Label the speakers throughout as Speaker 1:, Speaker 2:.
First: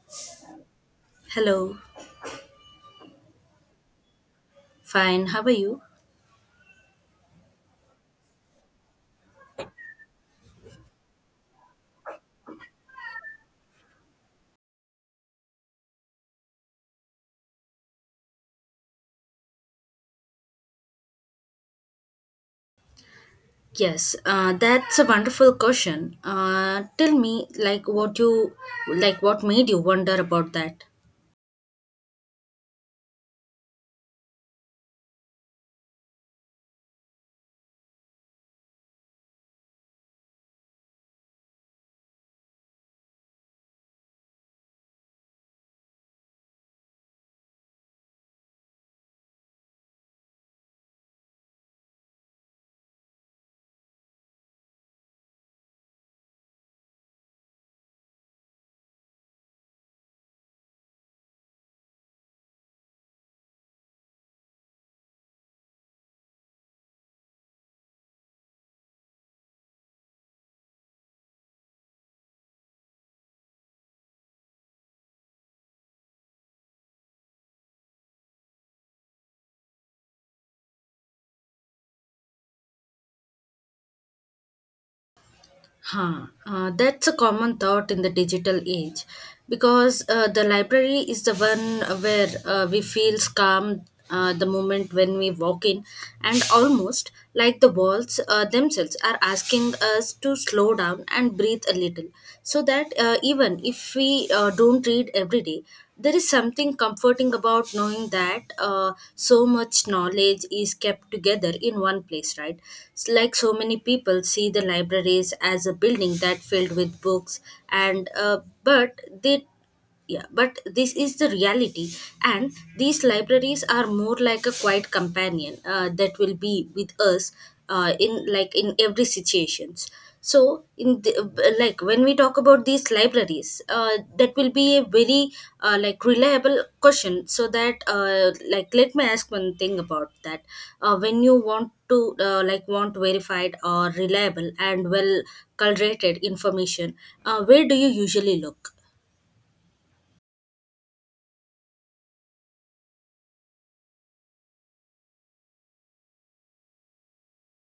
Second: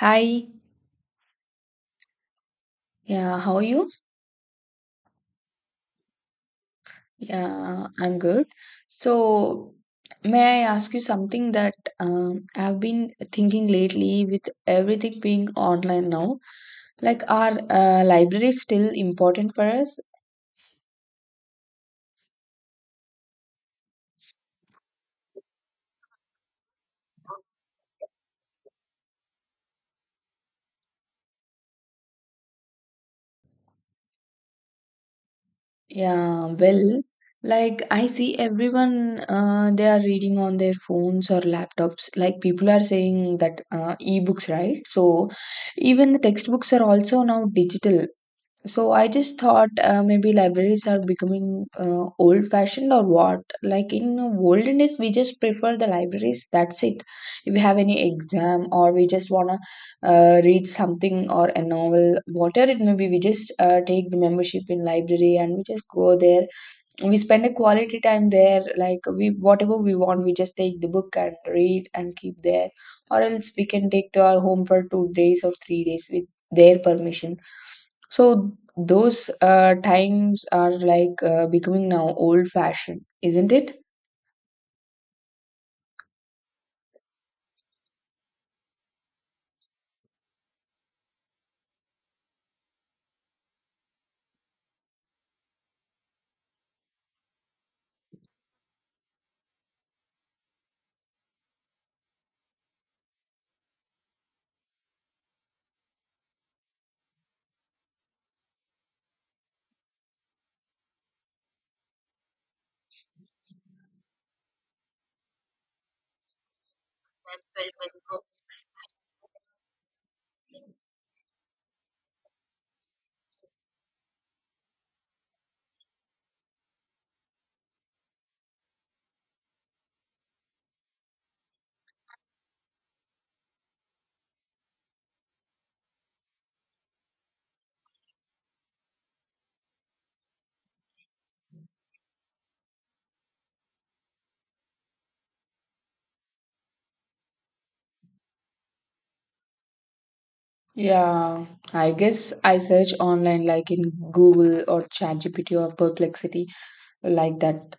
Speaker 1: Hi,
Speaker 2: Hello,
Speaker 1: yeah, how are you?
Speaker 2: fine. How are you?
Speaker 1: Yeah, I'm good. So, may I ask you something that I've been thinking lately with everything being online now? Like, are libraries still important for us?
Speaker 2: Yes, that's a wonderful question. Tell me, like, what made you wonder about that?
Speaker 1: Yeah, well, like I see everyone they are reading on their phones or laptops. Like people are saying that e-books, right? So, even the textbooks are also now digital. So I just thought maybe libraries are becoming old fashioned or what? Like in olden days, we just prefer the libraries. That's it. If we have any exam or we just wanna read something or a novel, whatever it may be, we just take the membership in library and we just go there. We spend a quality time there, like we, whatever we want, we just take the book and read and keep there, or else we can take to our home for 2 days or 3 days with their permission. So those times are like becoming now old fashioned, isn't it?
Speaker 2: Huh. That's a common thought in the digital age, because the library is the one where we feel calm the moment when we walk in, and almost like the walls themselves are asking us to slow down and breathe a little, so that even if we don't read every day, there is something comforting about knowing that so much knowledge is kept together in one place, right? It's like so many people see the libraries as a building that filled with books, and but they yeah, but this is the reality, and these libraries are more like a quiet companion that will be with us in every situations. So in the, like when we talk about these libraries, that will be a very like reliable question, so that like let me ask one thing about that. When you want to like want verified or reliable and well curated information, where do you usually look?
Speaker 1: Yeah, I guess I search online like in Google or ChatGPT or Perplexity, like that.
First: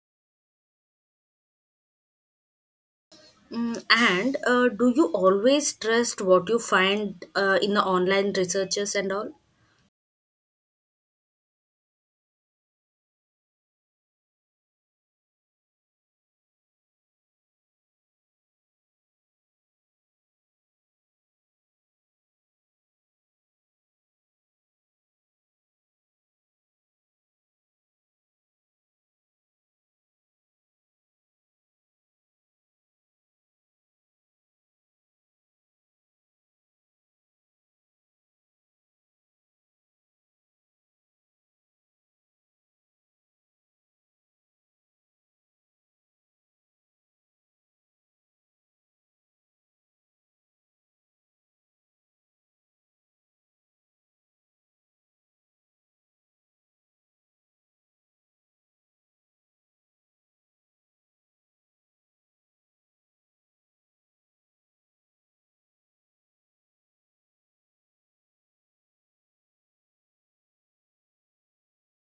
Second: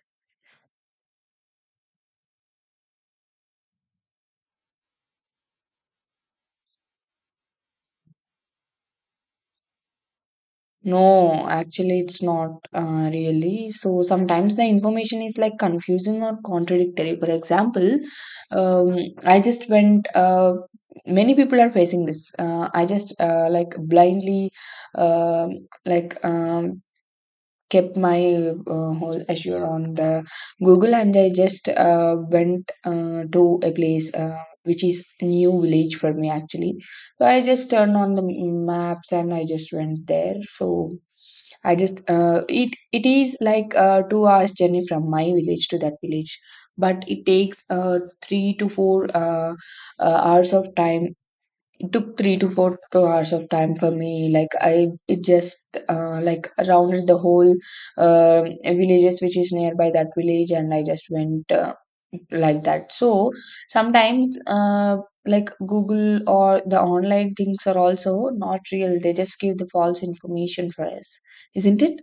Speaker 2: Mm, and do you always trust what you find in the online researches and all?
Speaker 1: No, actually, it's not really. So sometimes the information is like confusing or contradictory. For example, um, I just went. Many people are facing this. I just like blindly, um like kept my whole Azure on the Google, and I just went to a place which is new village for me actually. So I just turned on the maps and I just went there. So I just it is like 2 hours journey from my village to that village, but it takes three to four hours of time. It took three to four to hours of time for me. Like I, it just like rounded the whole uh, villages which is nearby that village, and I just went like that. So sometimes like Google or the online things are also not real. They just give the false information for us, isn't it?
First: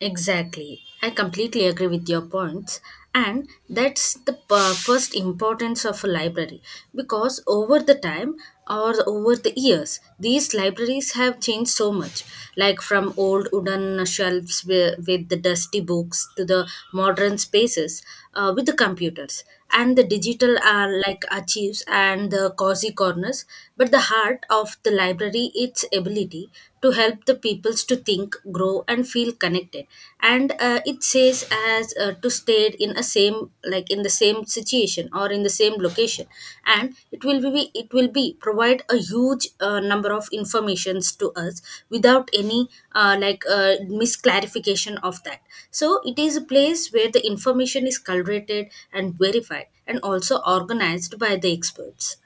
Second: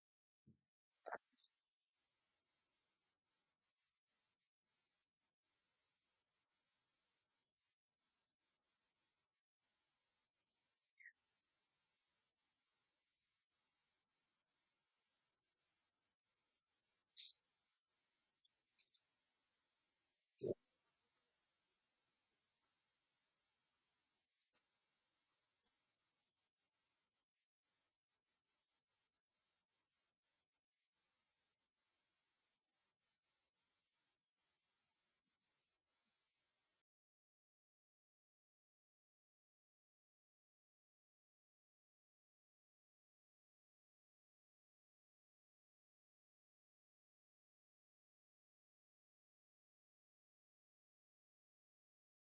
Speaker 2: Exactly. I completely agree with your points. And that's the first importance of a library, because over the time or over the years, these libraries have changed so much. Like from old wooden shelves with the dusty books to the modern spaces with the computers and the digital are like archives and the cozy corners, but the heart of the library, its ability to help the peoples to think, grow and feel connected. And it says as to stay in a same, like in the same situation or in the same location, and it will be provide a huge number of informations to us without any uh, like uh, misclarification of that. So it is a place where the information is curated and verified and also organized by the experts.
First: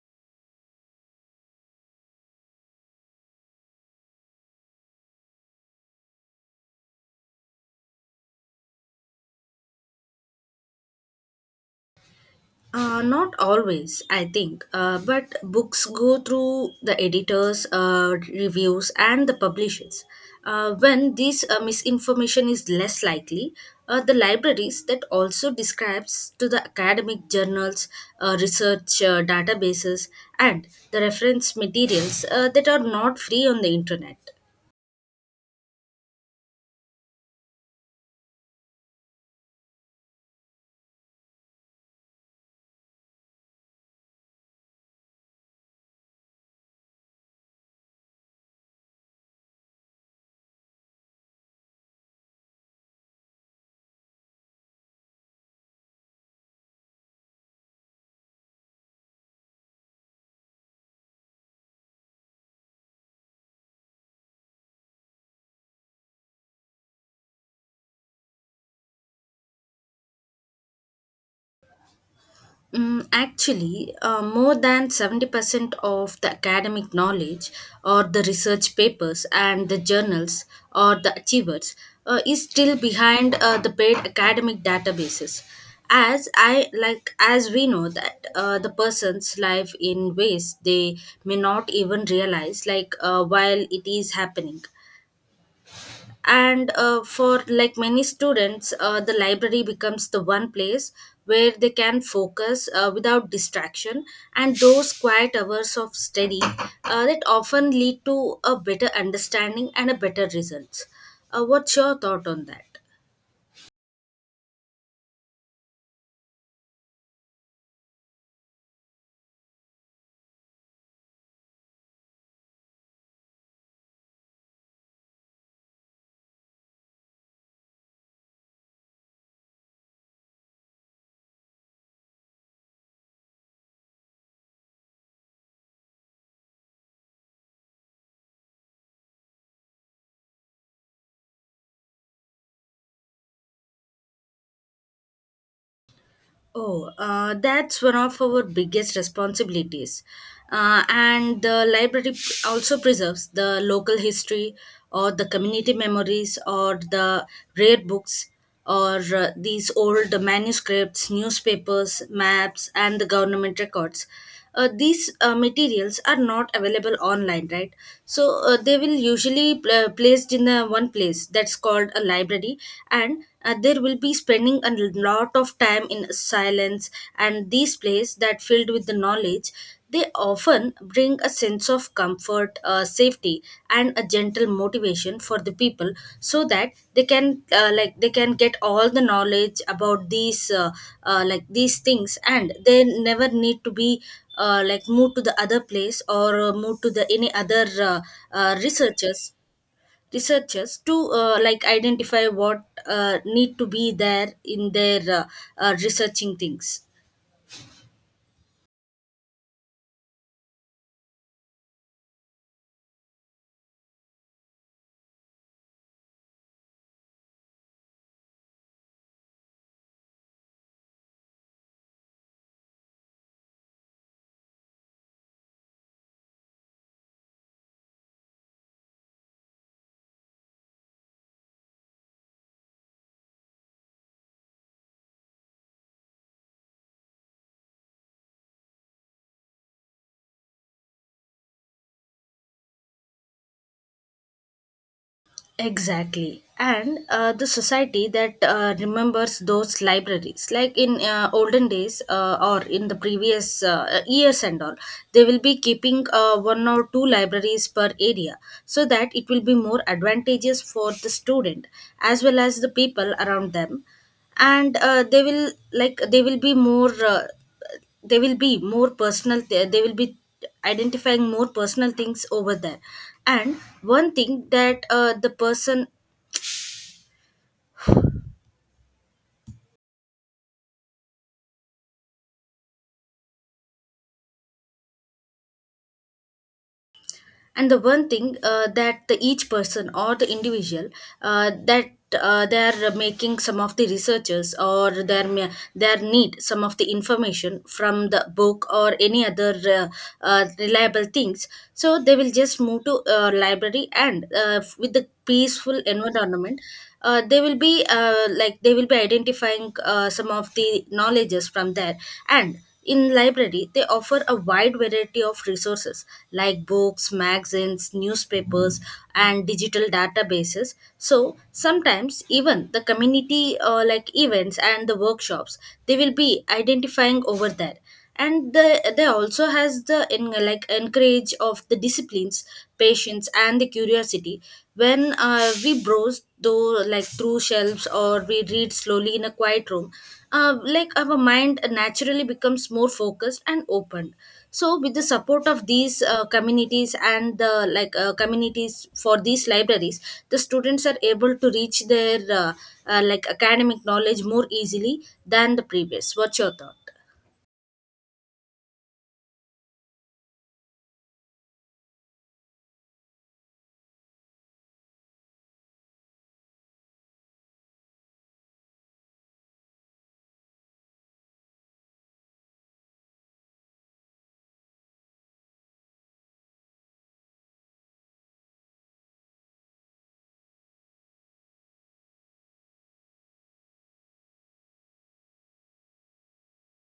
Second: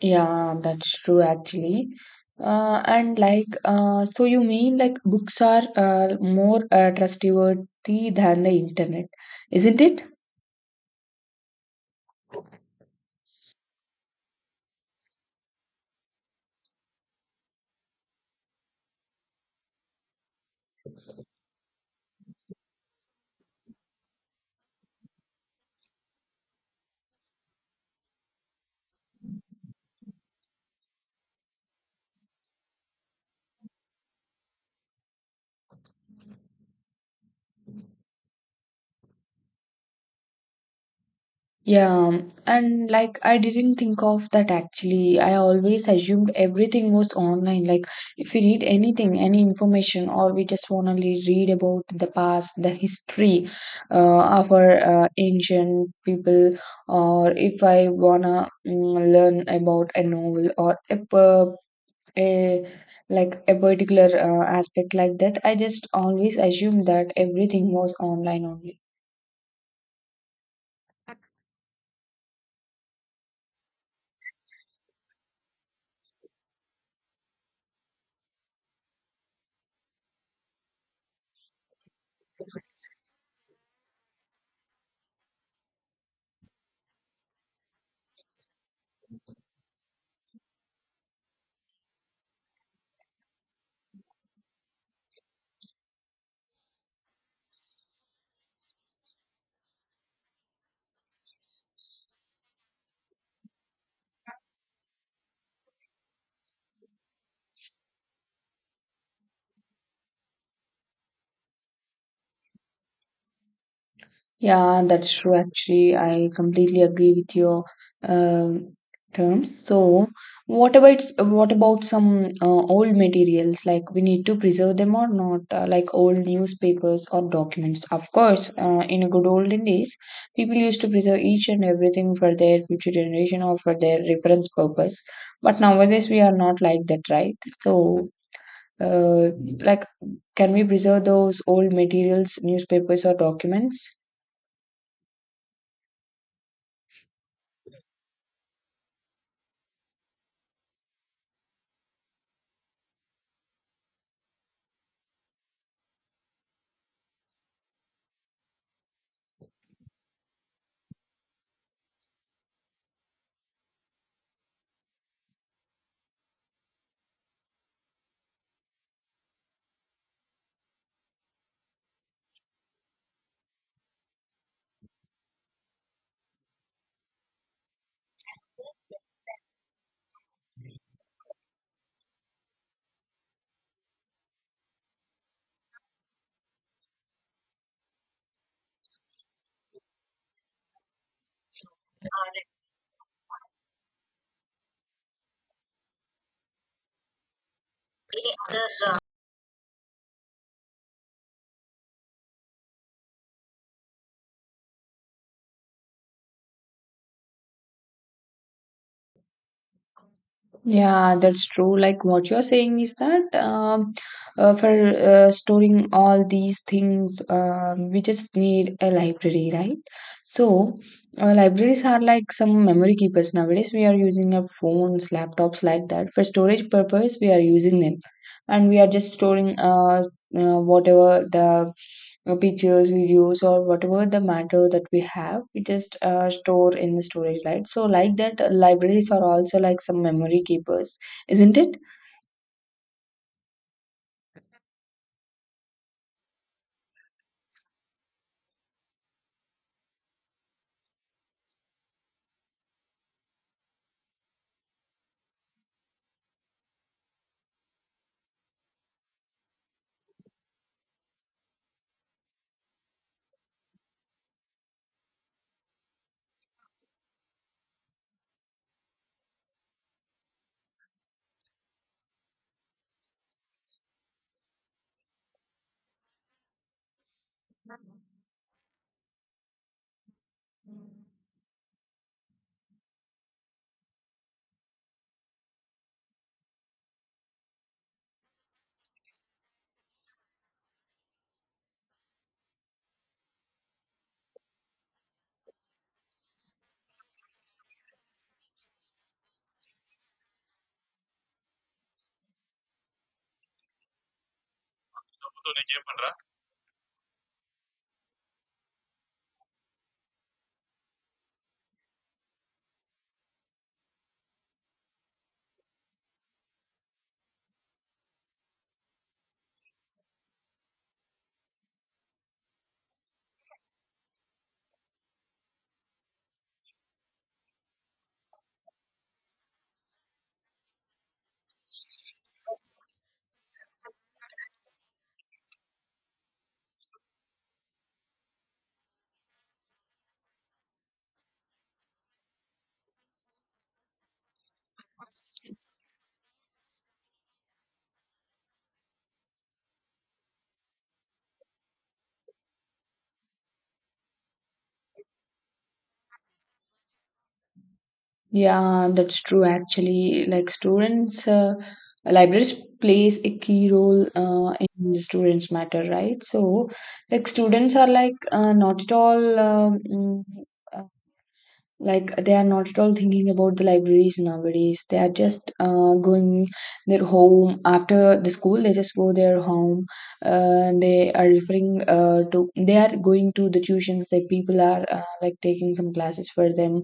Speaker 1: Yeah, that's true actually. And like, so you mean like books are more trustworthy than the internet, isn't it?
Speaker 2: Not always, I think. But books go through the editors, reviews, and the publishers. When this misinformation is less likely, the libraries that also describes to the academic journals, research databases, and the reference materials that are not free on the internet.
Speaker 1: Yeah, and like I didn't think of that actually. I always assumed everything was online. Like, if we read anything, any information, or we just want to read about the past, the history of our ancient people, or if I want to learn about a novel or a, a like a particular aspect like that, I just always assumed that everything was online only.
Speaker 2: Mm, actually, more than 70% of the academic knowledge or the research papers and the journals or the achievers is still behind the paid academic databases. As as we know that the person's life in ways they may not even realize, like while it is happening. And for like many students, the library becomes the one place where they can focus without distraction, and those quiet hours of study that often lead to a better understanding and a better results. What's your thought on that?
Speaker 1: Yeah, that's true. Actually, I completely agree with your um terms. So, what about some old materials? Like, we need to preserve them or not? Like old newspapers or documents. Of course, in a good olden days, people used to preserve each and everything for their future generation or for their reference purpose. But nowadays, we are not like that, right? So, uh, like, can we preserve those old materials, newspapers or documents?
Speaker 2: Oh, that's one of our biggest responsibilities. And the library also preserves the local history or the community memories or the rare books or these old manuscripts, newspapers, maps, and the government records. These materials are not available online, right? So they will usually placed in the one place that's called a library. And there will be spending a lot of time in silence, and these place that filled with the knowledge, they often bring a sense of comfort, safety and a gentle motivation for the people, so that they can they can get all the knowledge about these things. And they never need to be like move to the other place or move to the any other uh, researchers researchers to like identify what need to be there in their researching things.
Speaker 1: Yeah, that's true. Like what you're saying is that for storing all these things, we just need a library, right? So, libraries are like some memory keepers nowadays. We are using our phones, laptops, like that. For storage purpose, we are using them, and we are just storing whatever the pictures, videos, or whatever the matter that we have, we just store in the storage, right? So like that, libraries are also like some memory keepers, isn't it?
Speaker 2: Exactly. And the society that remembers those libraries, like in olden days or in the previous years and all, they will be keeping one or two libraries per area, so that it will be more advantageous for the student as well as the people around them. And they will be more they will be more personal, they will be identifying more personal things over there. And one thing that the person and the one thing that the each person or the individual that they are making some of the researchers, or they are they are need some of the information from the book or any other reliable things. So they will just move to library, and with the peaceful environment they will be they will be identifying some of the knowledges from there. And in library, they offer a wide variety of resources like books, magazines, newspapers, and digital databases. So sometimes even the community like events and the workshops they will be identifying over there. And the, they also has the in, like encourage of the disciplines, patience, and the curiosity. When we browse though like through shelves, or we read slowly in a quiet room, like our mind naturally becomes more focused and open. So with the support of these communities and the communities for these libraries, the students are able to reach their like academic knowledge more easily than the previous. What's your thought?
Speaker 1: Yeah, that's true actually. Like students, libraries plays a key role in the students' matter, right? So, like students are like not at all uh, like they are not at all thinking about the libraries nowadays. They are just going their home after the school, they just go their home. They are referring to, they are going to the tuitions, like people are like taking some classes for them.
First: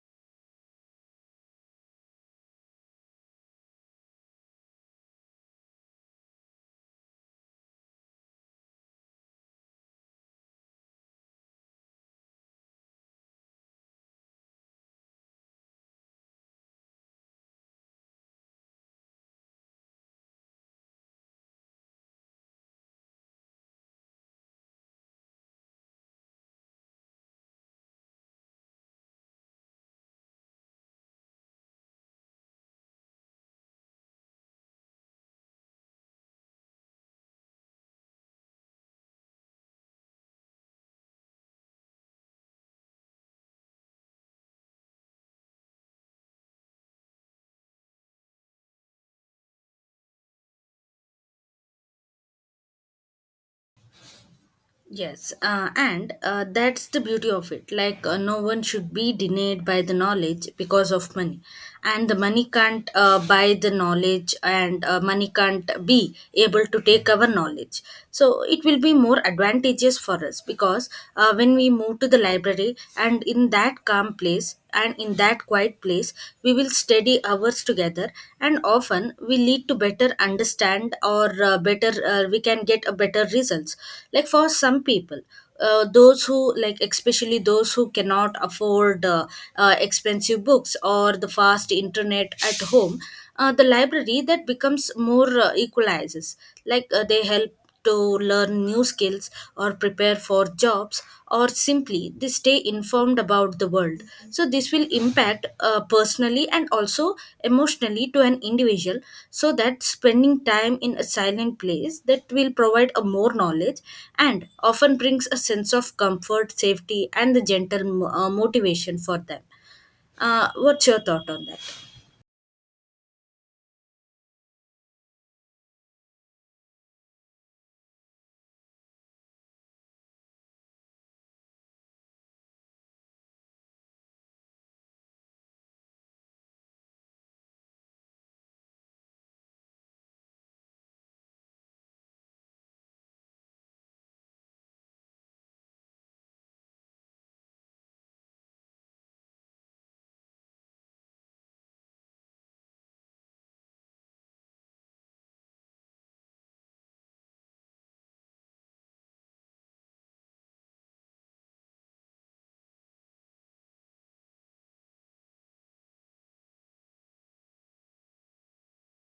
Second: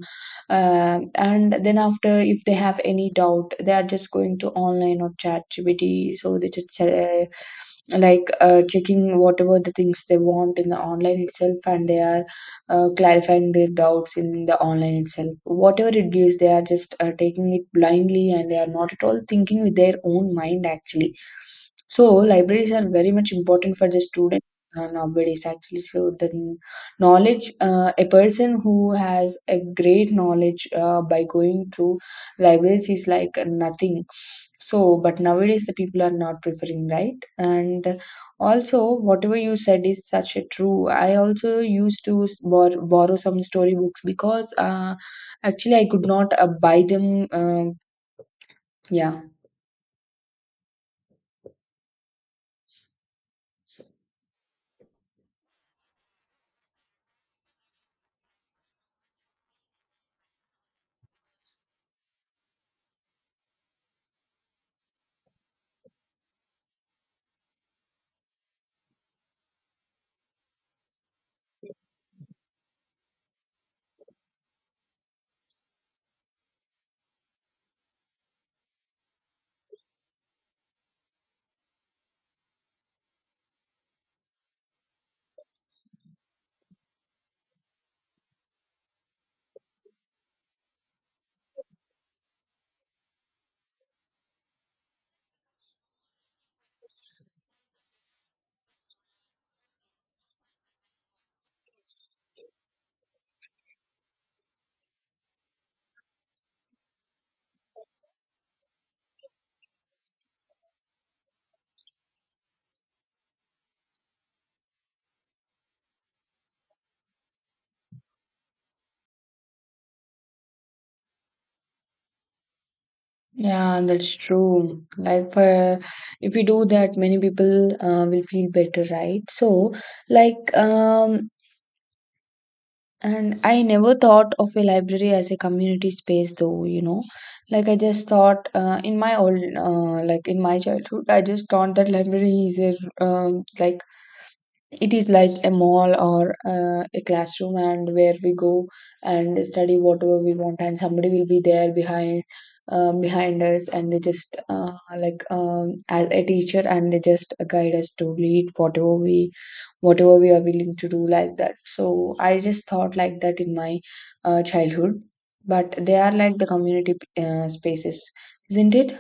Speaker 1: And then after, if they have any doubt, they are just going to online or chat gpt, so they just like checking whatever the things they want in the online itself, and they are clarifying their doubts in the online itself. Whatever it gives, they are just taking it blindly and they are not at all thinking with their own mind actually. So libraries are very much important for the student nowadays actually. So the knowledge, a person who has a great knowledge by going through libraries is like nothing. So, but nowadays the people are not preferring, right? And also, whatever you said is such a true. I also used to borrow some storybooks because actually I could not buy them. Yeah,
Speaker 2: Yes, and that's the beauty of it. Like, no one should be denied by the knowledge because of money. And the money can't buy the knowledge, and money can't be able to take our knowledge. So, it will be more advantageous for us, because when we move to the library and in that calm place, and in that quiet place, we will study hours together, and often we lead to better understand or better we can get a better results. Like for some people, those who like especially those who cannot afford expensive books or the fast internet at home, the library that becomes more equalizes. Like they help to learn new skills or prepare for jobs, or simply they stay informed about the world. So this will impact personally and also emotionally to an individual, so that spending time in a silent place that will provide a more knowledge, and often brings a sense of comfort, safety and the motivation for them. What's your thought on that?
Speaker 1: yeah, that's true. Like for, if we do that, many people will feel better, right? So, like, and I never thought of a library as a community space, though. You know, like I just thought in my old, like in my childhood, I just thought that library is a like it is like a mall or a classroom, and where we go and study whatever we want, and somebody will be there behind behind us, and they just like as a teacher, and they just guide us to lead whatever we, whatever we are willing to do, like that. So I just thought like that in my childhood. But they are like the community spaces, isn't it?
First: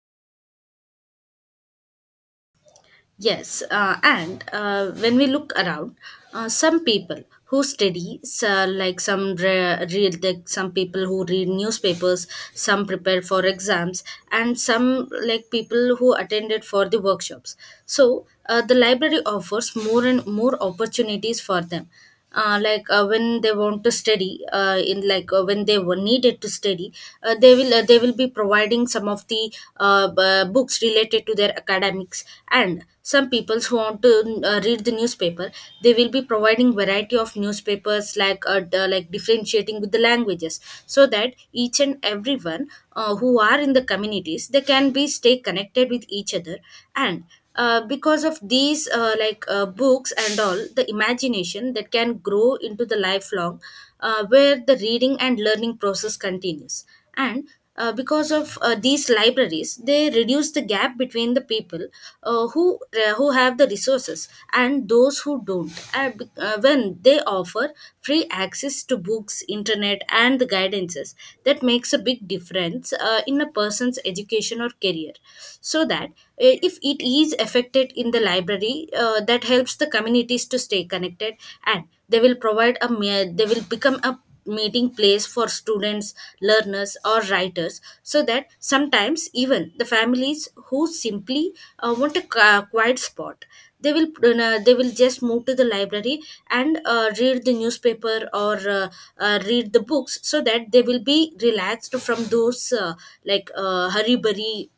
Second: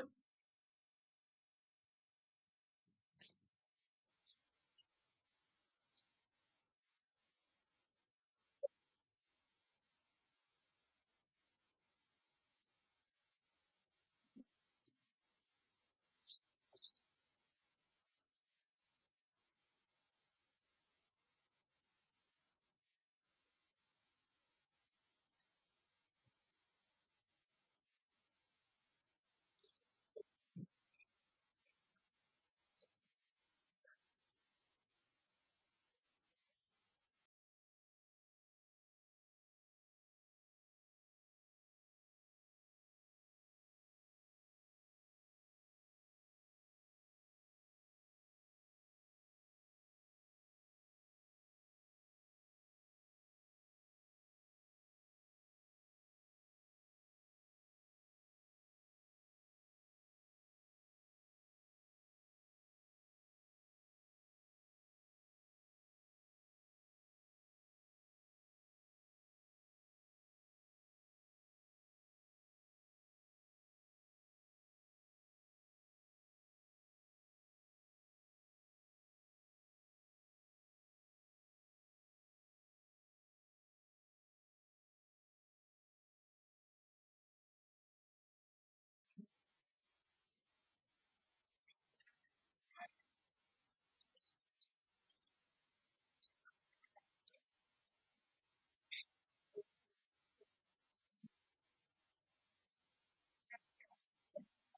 Speaker 2: Yes, and when we look around, some people who study, so like some people who read newspapers, some prepare for exams, and some like people who attended for the workshops. So the library offers more and more opportunities for them. When they want to study in like when they were needed to study, they will be providing some of the books related to their academics. And some people who want to read the newspaper, they will be providing variety of newspapers, like like differentiating with the languages, so that each and everyone who are in the communities, they can be stay connected with each other. And because of these books and all, the imagination that can grow into the lifelong, where the reading and learning process continues. And because of these libraries, they reduce the gap between the people who have the resources and those who don't. And, when they offer free access to books, internet and the guidances, that makes a big difference in a person's education or career, so that if it is affected in the library, that helps the communities to stay connected. And they will provide a they will become a meeting place for students, learners or writers, so that sometimes even the families who simply want a quiet spot, they will they will just move to the library and read the newspaper or read the books, so that they will be relaxed from those hurry burry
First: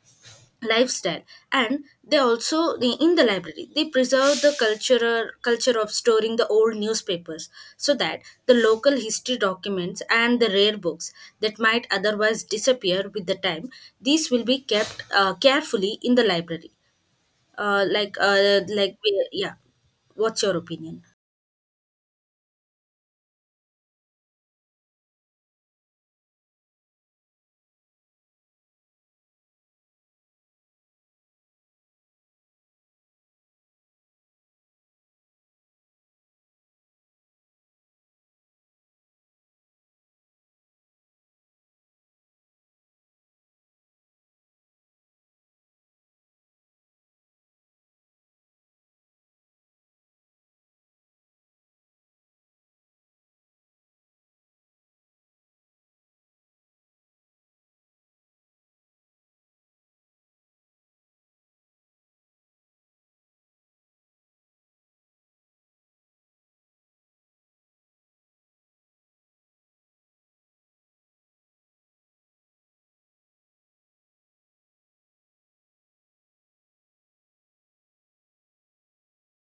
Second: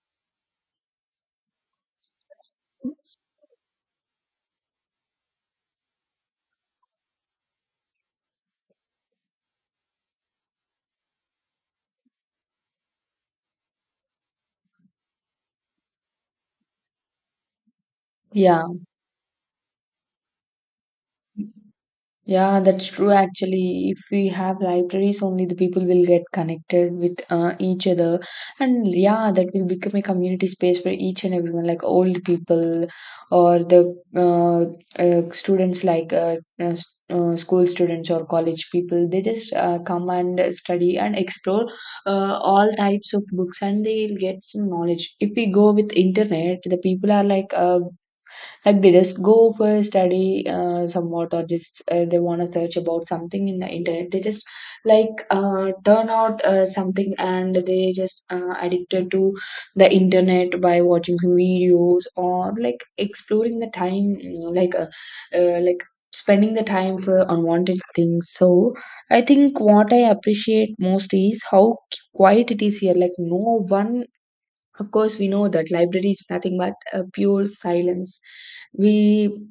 Speaker 2: lifestyle. And they also in the library, they preserve the cultural culture of storing the old newspapers, so that the local history documents and the rare books that might otherwise disappear with the time, these will be kept carefully in the library, uh, like uh,
Speaker 1: Yeah.
Speaker 2: like yeah. What's your opinion?
Speaker 1: Yeah, that's true actually. If we have libraries, only the people will get connected with each other. And yeah, that will become a community space for each and everyone, like old people or the students, like school students or college people. They just come and study and explore all types of books and they'll get some knowledge. If we go with internet, the people are like they just go for study somewhat, or just they want to search about something in the internet, they just like turn out something, and they just addicted to the internet by watching some videos or like exploring the time, like uh, like spending the time for unwanted things. So I think what I appreciate most is how quiet it is here, like no one. Of course, we know that library is nothing but a pure silence. We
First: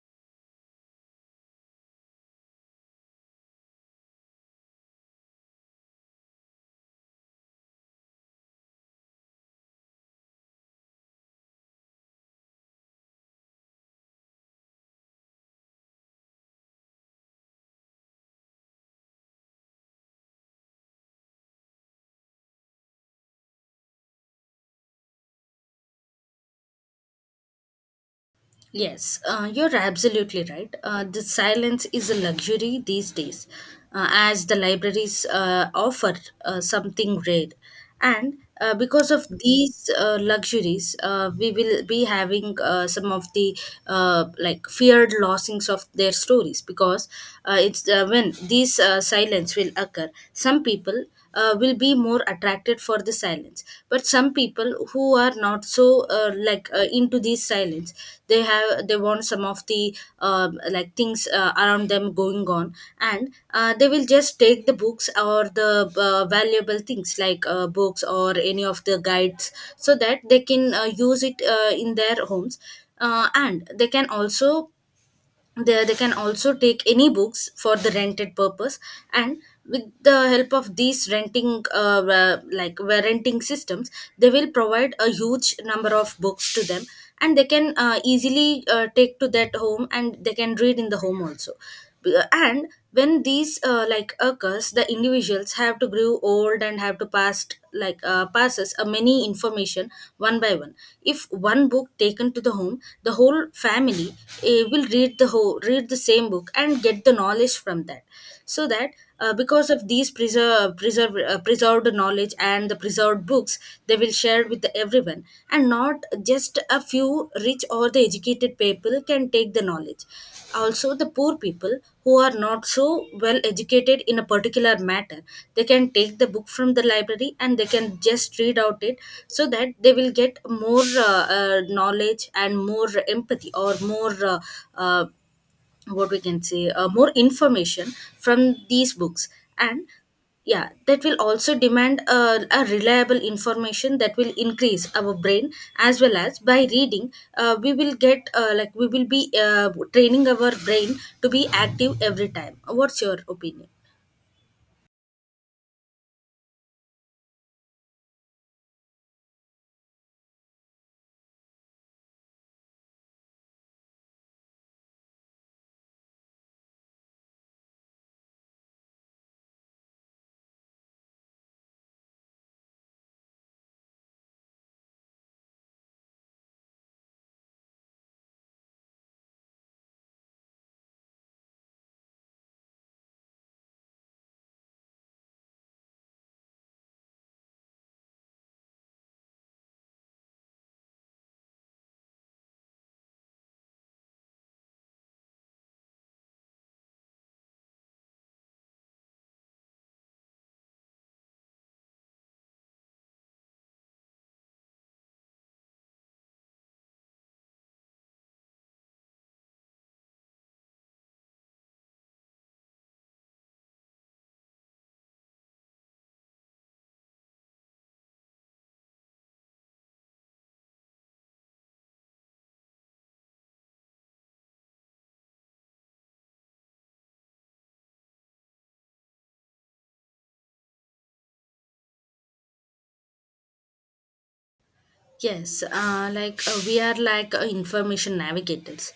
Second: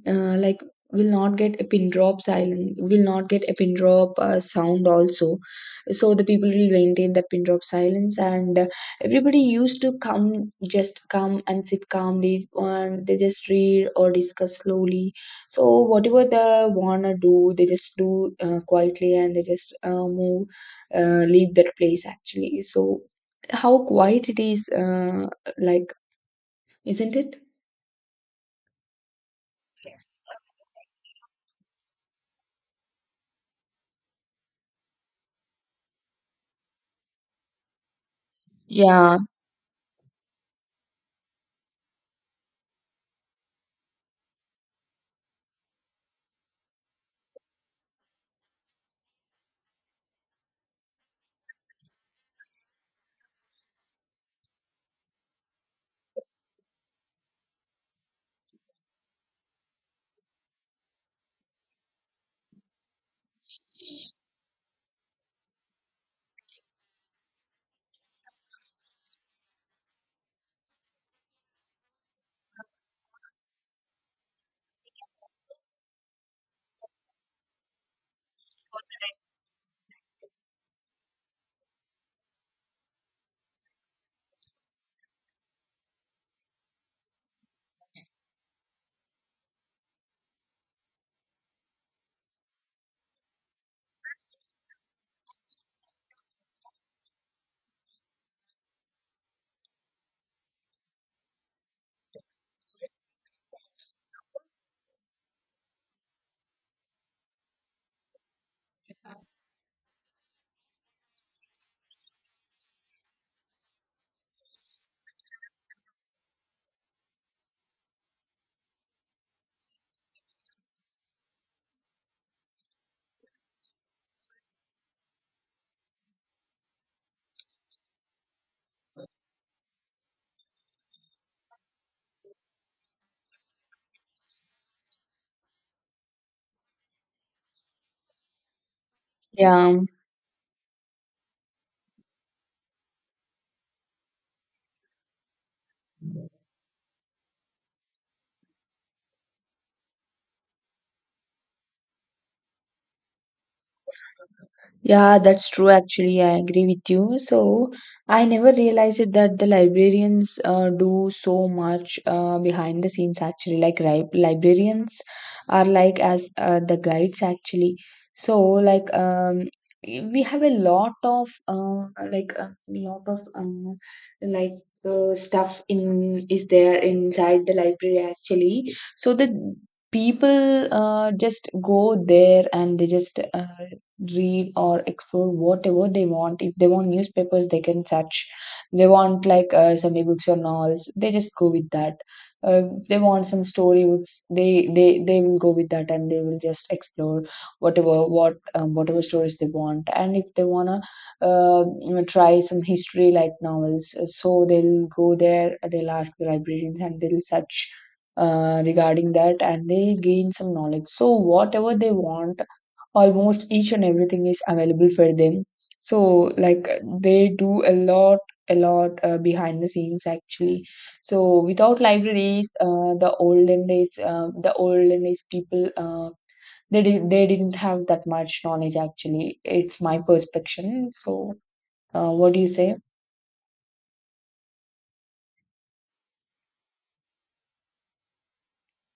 Speaker 1: uh, like will not get a pin drop silent, will not get a pin drop sound also. So the people will maintain that pin drop silence, and everybody used to come, just come and sit calmly, and they just read or discuss slowly. So whatever they wanna do, they just do quietly, and they just move, leave that place actually. So how quiet it is, like isn't it?
Speaker 2: Yes, you're absolutely right. The silence is a luxury these days, as the libraries offer something rare. And because
Speaker 1: Yeah.
Speaker 2: of these luxuries, we will be having some of the like feared losings of their stories because it's when these silence will occur. Some people will be more attracted for the silence, but some people who are not so into these silence, they want some of the things around them going on. And they will just take the books or the valuable things like books or any of the guides, so that they can use it in their homes. Uh, and they can also, there they can also take any books for the rented purpose. And with the help of these renting renting systems, they will provide a huge number of books to them, and they can easily take to that home and they can read in the home also. And when these like occurs, the individuals have to grow old and have to pass, passes a many information one by one. If one book taken to the home, the whole family will read the whole read the same book and get the knowledge from that. So that because of these preserved knowledge and the preserved books, they will share with everyone, and not just a few rich or the educated people can take the knowledge. Also, the poor people who are not so well educated in a particular matter, they can take the book from the library and they can just read out it, so that they will get more knowledge and more empathy or more uh, what we can say more information from these books.
Speaker 1: Yeah.
Speaker 2: And yeah, that will also demand a reliable information that will increase our brain as well, as by reading we will get we will be training our brain to be active every time. What's your opinion?
Speaker 1: Yeah, that's true. Actually, I agree with you. So, I never realized it that the librarians do so much behind the scenes, actually. Like, librarians are like as the guides, actually. So, like, we have a lot of like a lot of like stuff in is there inside the library actually. So the people just go there and they just read or explore whatever they want. If they want newspapers, they can search. They want like Sunday books or novels, they just go with that. If they want some story books, they will go with that and they will just explore whatever, whatever stories they want. And if they wanna you know, try some history like novels, so they'll go there. They'll ask the librarians and they'll search regarding that and they gain some knowledge. So whatever they want, almost each and everything is available for them. So like, they do a lot, a lot behind the scenes actually. So without libraries the olden days people they didn't have that much knowledge actually, it's my perception. So what do you say?
Speaker 2: Yes, we are like information navigators,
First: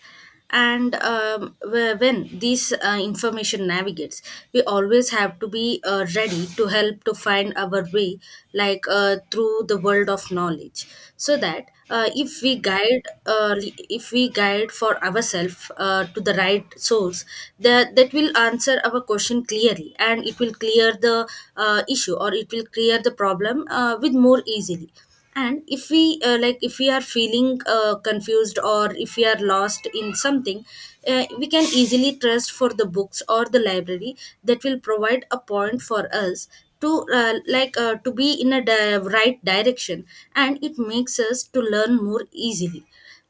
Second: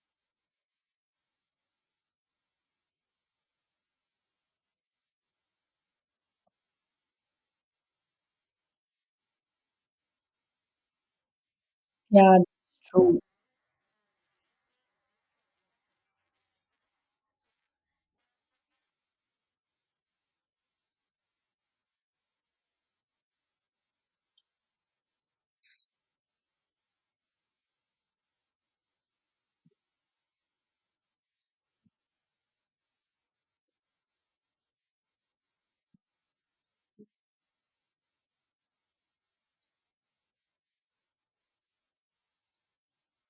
Speaker 2: and when these information navigates, we always have to be ready to help to find our way, through the world of knowledge, so that
Speaker 1: Yeah,
Speaker 2: if we
Speaker 1: true.
Speaker 2: if we guide for ourselves to the right source, that will answer our question clearly, and it will clear the issue, or it will clear the problem with more easily. And if we if we are feeling confused, or if we are lost in something, we can easily trust for the books or the library that will provide a point for us to to be in a right direction, and it makes us to learn more easily.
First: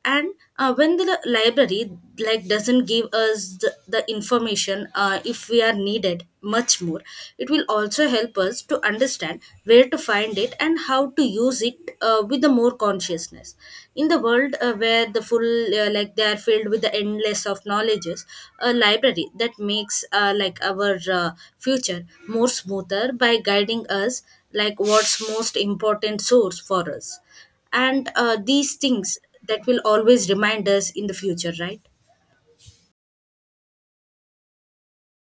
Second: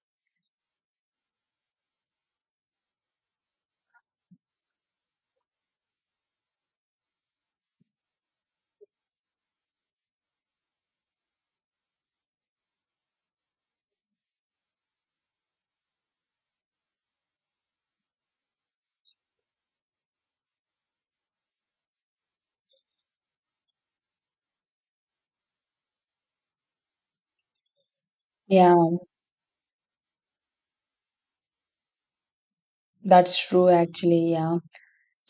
Speaker 2: And when the library like doesn't give us the information, if we are needed much more, it will also help us to understand where to find it and how to use it with the more consciousness. In the world where the full they are filled with the endless of knowledges, a library that makes our future more smoother by guiding us like what's most important source for us. And these
Speaker 1: Yeah,
Speaker 2: things that will always remind us in the future, right?
Speaker 1: that's true actually. Yeah.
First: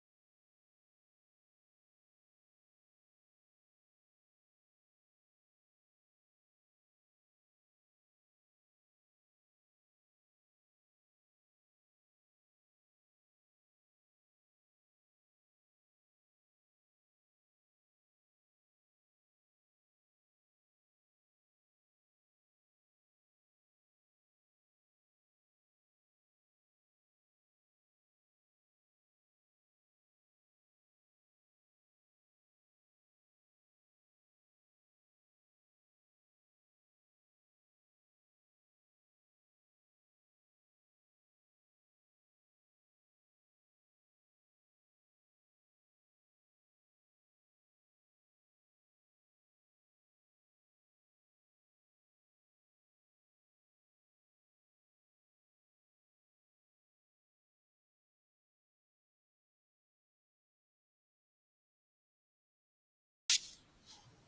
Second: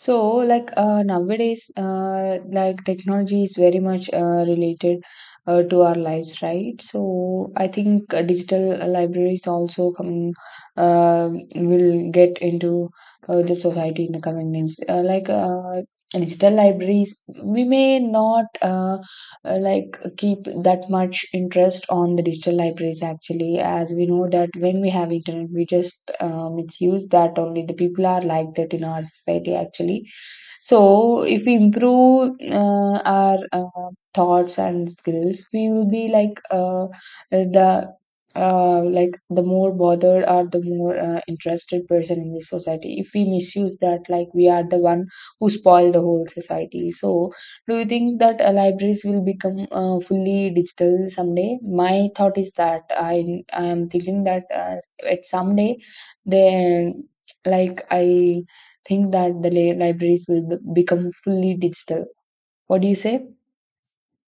Speaker 1: So, like nowadays, like technology is very much related to our lives, right? So, I think digital libraries also coming uh, will get into the society in the coming days. Like digital libraries, we may not. Like keep that much interest on the digital libraries actually. As we know that when we have internet we just misuse that, only the people are like that in our society actually. So if we improve our thoughts and skills we will be like the like the more bothered or the more interested person in this society. If we misuse that, like, we are the one who spoil the whole society. So do you think that libraries will become fully digital someday? My thought is that I am thinking that at someday, then, like, I think that the libraries will become fully digital. What do you say?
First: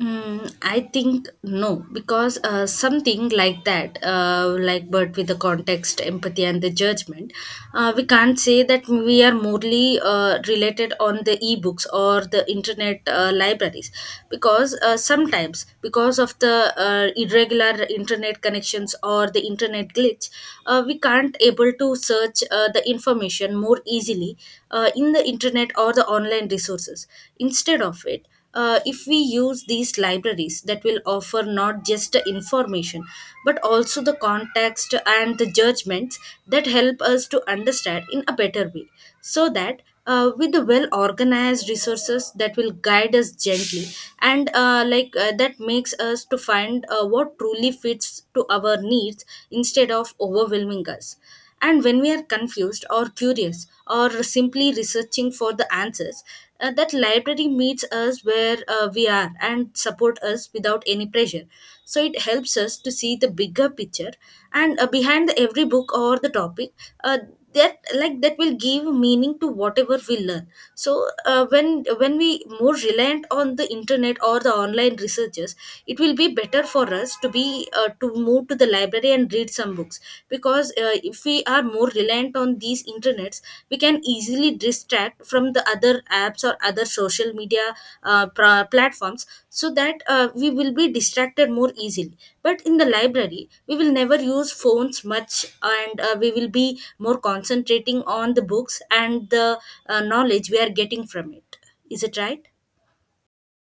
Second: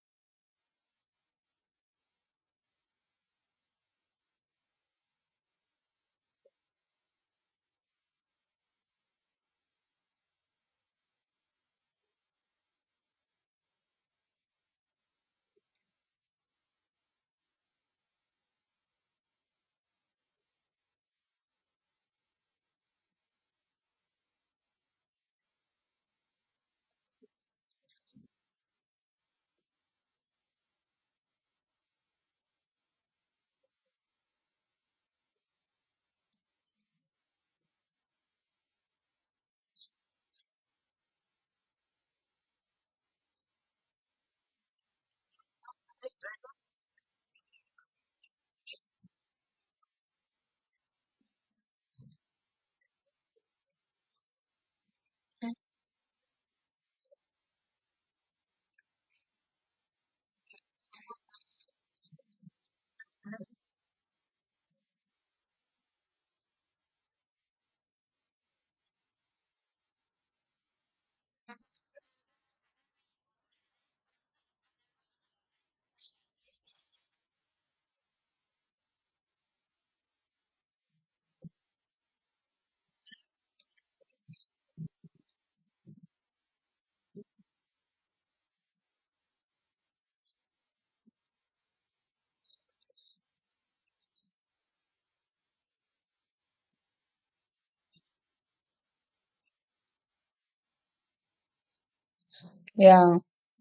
Speaker 2: Mm, I think no, because something like that, but with the context, empathy, and the judgment, we can't say that we are morally related on the ebooks or the internet libraries, because sometimes because of the irregular internet connections or the internet glitch, we can't able to search the information more easily in the internet or the online resources. Instead of it, if we use these libraries that will offer not just the information but also the context and the judgments, that help us to understand in a better way, so that with the well organized resources that will guide us gently, and that makes us to find what truly fits to our needs instead of overwhelming us. And when we are confused or curious or simply researching for the answers, that library meets us where we are and support us without any pressure. So it helps us to see the bigger picture, and behind every book or the topic, uh, that like that will give meaning to whatever we learn. So when we more reliant on the internet or the online researches, it will be better for us to be to move to the library and read some books, because if we are more reliant on these internets, we can easily distract from the other apps or other social media platforms, so that we will be distracted more easily. But in the library we will never use phones much, and we will be more concentrating on the books and the knowledge we are getting from it. Is it right?
Speaker 1: Yeah.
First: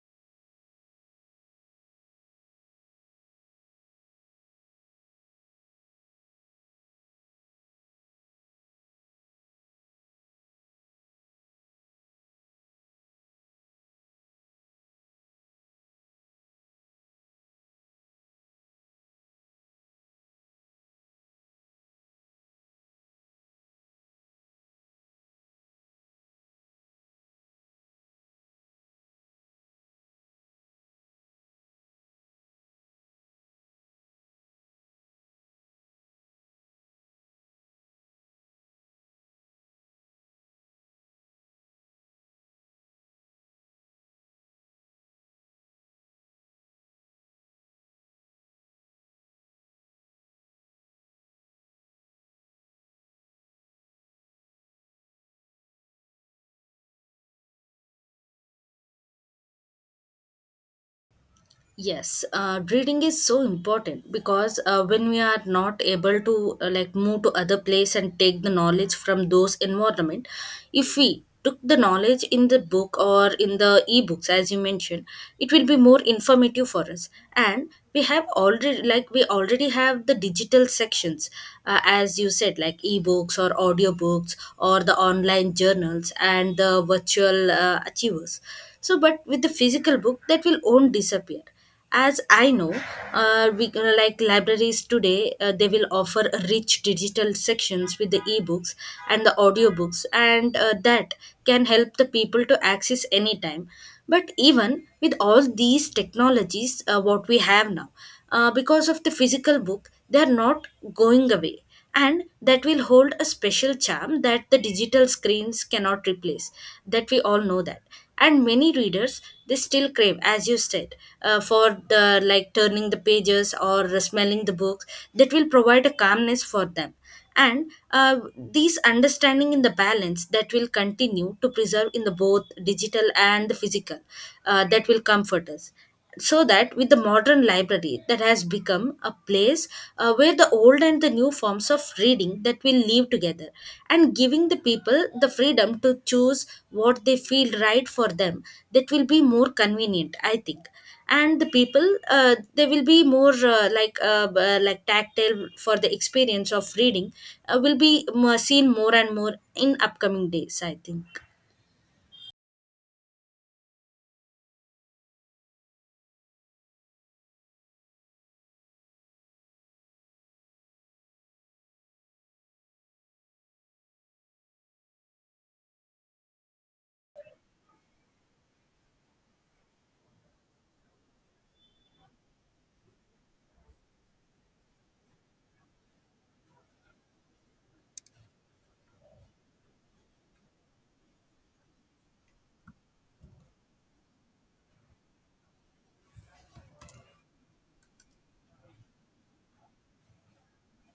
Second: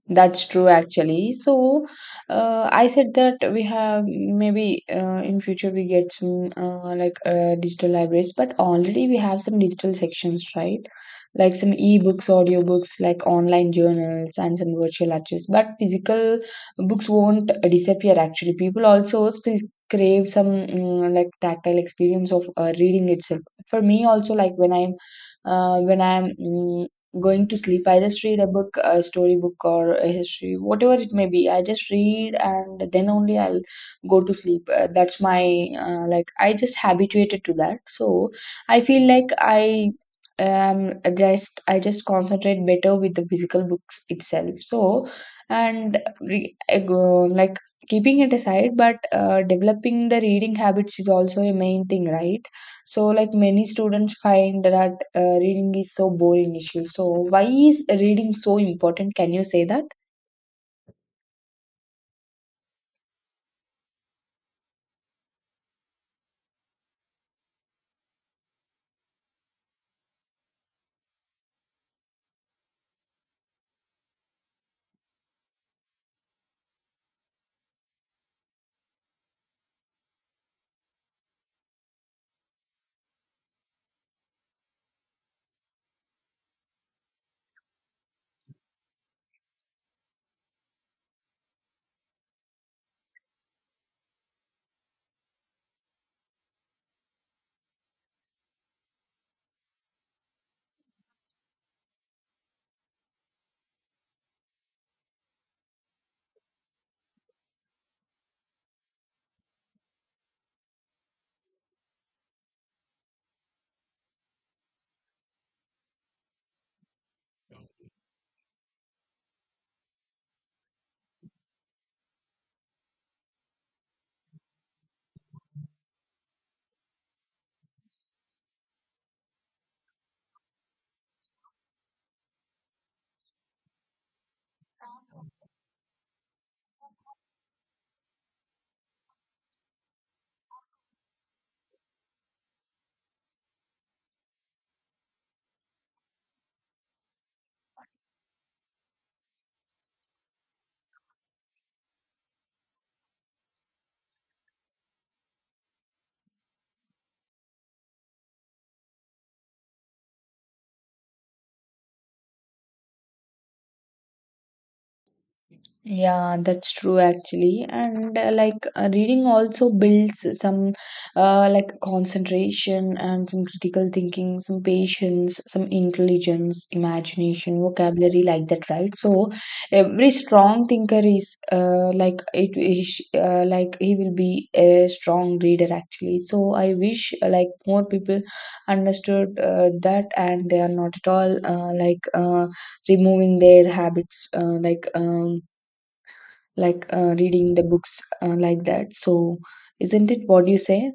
Speaker 1: That's true, actually. So, I said that we have maybe in future we get some digital libraries, but already we have some digital sections, right? Like some ebooks, audiobooks, like online journals, and some virtual archives. But physical books won't disappear, actually. People also still crave some like tactile experience of reading itself. For me, also, like when I'm going to sleep, I just read a book, a storybook or a history, whatever it may be, I just read and then only I'll go to sleep. That's my like I just habituated to that. So I feel like I just concentrate better with the physical books itself. So and like keeping it aside, but developing the reading habits is also a main thing, right? So, like, many students find that reading is so boring issue. So, why is reading so important? Can you say that?
Speaker 2: Yes, reading is so important, because when we are not able to move to other place and take the knowledge from those environment, if we took the knowledge in the book or in the ebooks as you mentioned, it will be more informative for us. And we have already like we already have the digital sections, as you said, like ebooks or audiobooks or the online journals and the virtual achievers. So but with the physical book, that will won't disappear. As I know, we libraries today, they will offer a rich digital sections with the ebooks and the audiobooks, and that can help the people to access anytime. But even with all these technologies, what we have now, because of the physical book, they are not going away, and that will hold a special charm that the digital screens cannot replace, that we all know that. And many readers, they still crave, as you said, for the like turning the pages or smelling the books, that will provide a calmness for them. And these understanding in the balance, that will continue to preserve in the both digital and the physical, that will comfort us, so that with the modern library that has become a place where the old and the new forms of reading that will live together, and giving the people the freedom to choose what they feel right for them, that will be more convenient, I think. And the people, they will be more like tactile for the experience of reading, will be more, seen more and more in upcoming days, I think.
Speaker 1: Yeah, that's true actually. And reading also builds some like concentration and some critical thinking, some patience, some intelligence, imagination, vocabulary, like that, right? So every strong thinker is like it is like he will be a strong reader actually. So I wish like more people understood that, and they are not at all removing their habits reading the books like that. So, isn't it what you say?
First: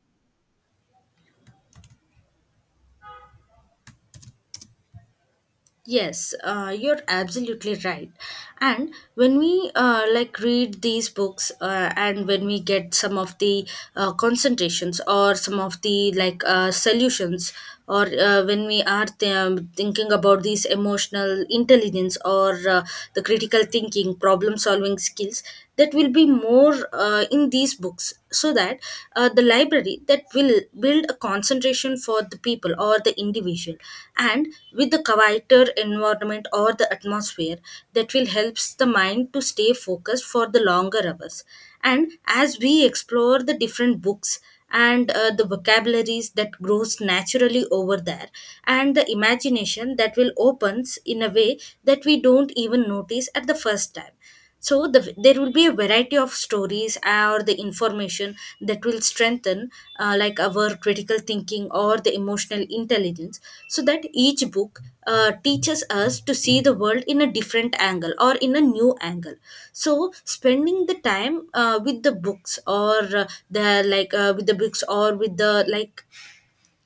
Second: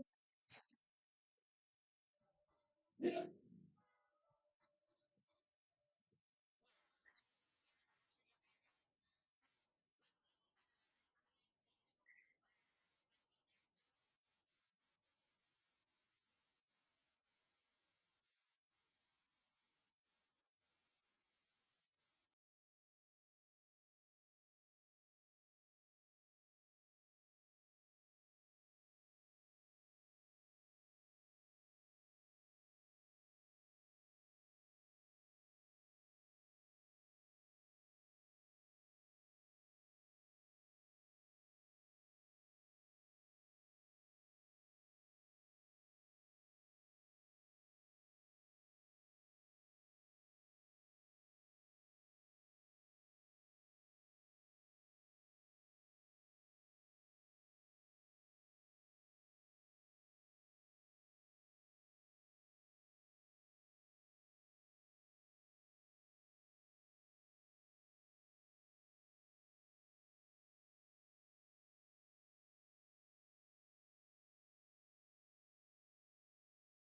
Speaker 2: Yes, you're absolutely right. And when we read these books, and when we get some of the concentrations, or some of the solutions, or when we are thinking about these emotional intelligence, or the critical thinking, problem solving skills, that will be more in these books, so that the library that will build a concentration for the people or the individual. And with the quieter environment or the atmosphere, that will helps the mind to stay focused for the longer hours. And as we explore the different books, and the vocabularies that grows naturally over there, and the imagination that will opens in a way that we don't even notice at the first time. So there will be a variety of stories or the information that will strengthen our critical thinking or the emotional intelligence, so that each book teaches us to see the world in a different angle or in a new angle. So spending the time with the books, or the like with the books, or with the like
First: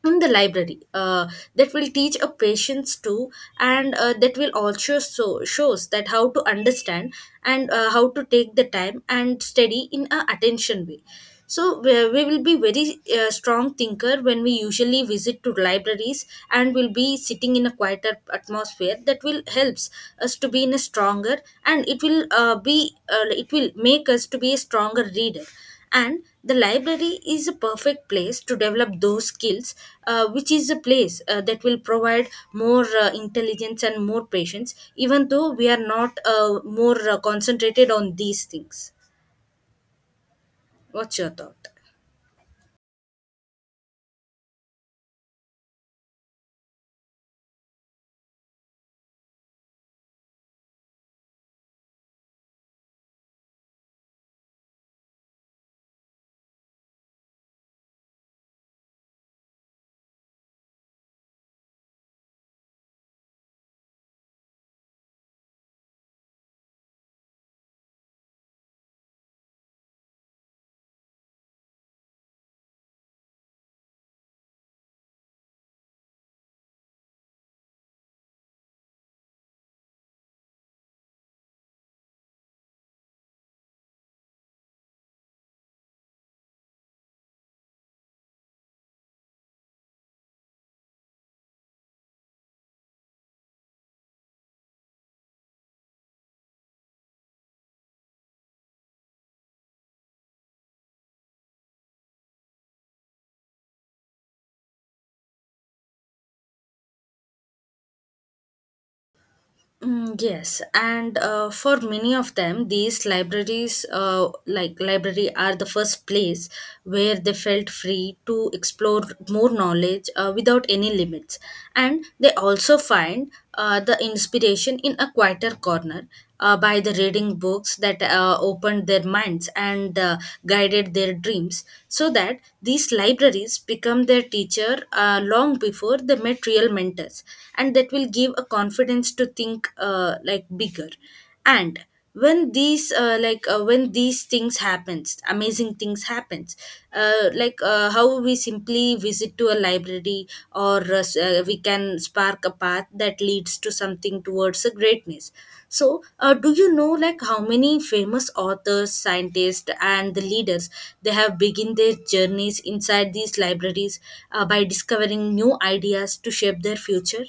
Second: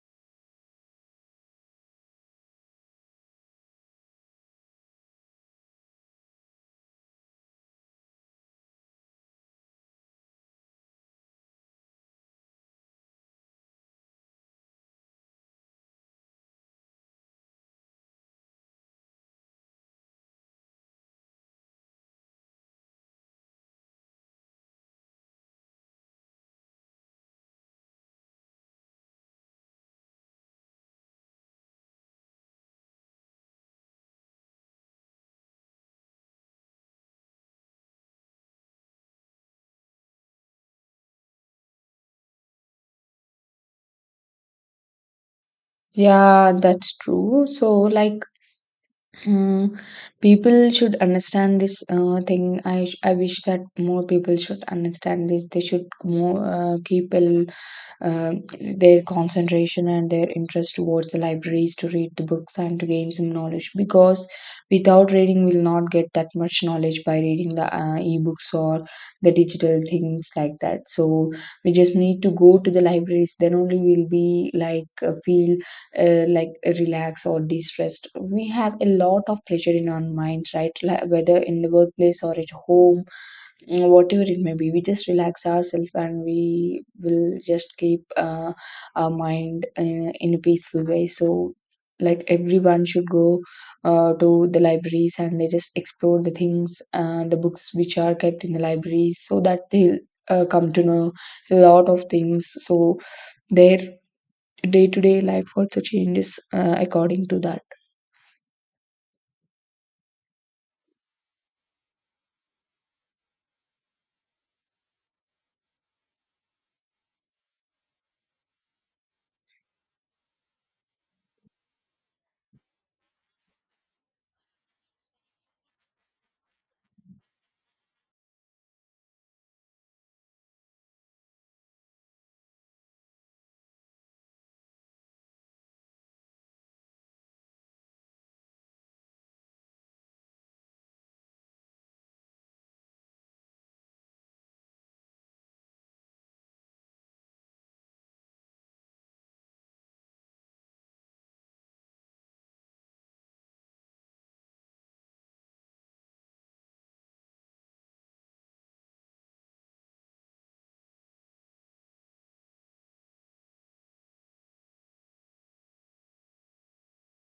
Speaker 2: in the library, that will teach a patience too. And that will also so shows that how to understand, and how to take the time and study in a attention way. So we will be very strong thinker when we usually visit to libraries, and will be sitting in a quieter atmosphere, that will helps us to be in a stronger, and it will be it will make us to be a stronger reader. And the library is a perfect place to develop those skills, which is a place that will provide more intelligence and more patience, even though we are not more concentrated on these things. What's your thought?
Speaker 1: Yeah, that's true. So, like, mm, people should understand this thing. I wish that more people should understand this. They should more keep a um, their concentration and their interest towards the libraries to read the books and to gain some knowledge, because without reading we'll not get that much knowledge by reading the ebooks or the digital things like that. So we just need to go to the libraries, then only we'll be like feel like relaxed or distressed. We have a lot of pleasure in our minds, right? Whether in the workplace or at home. Mm, whatever it may be, we just relax ourselves and we will just keep our mind in a peaceful way. So like everyone should go to the libraries and they just explore the things, the books which are kept in the libraries, so that they'll come to know a lot of things. So their day-to-day life also changes according to that.
Speaker 2: Mm, yes, and for many of them, these libraries, library, are the first place where they felt free to explore more knowledge without any limits. And they also find the inspiration in a quieter corner by the reading books that opened their minds and guided their dreams, so that these libraries become their teacher long before they met real mentors, and that will give a confidence to think like bigger and when these like when these things happens amazing things happens how we simply visit to a library or we can spark a path that leads to something towards a greatness. So do you know like how many famous authors scientists and the leaders they have begin their journeys inside these libraries by discovering new ideas to shape their future.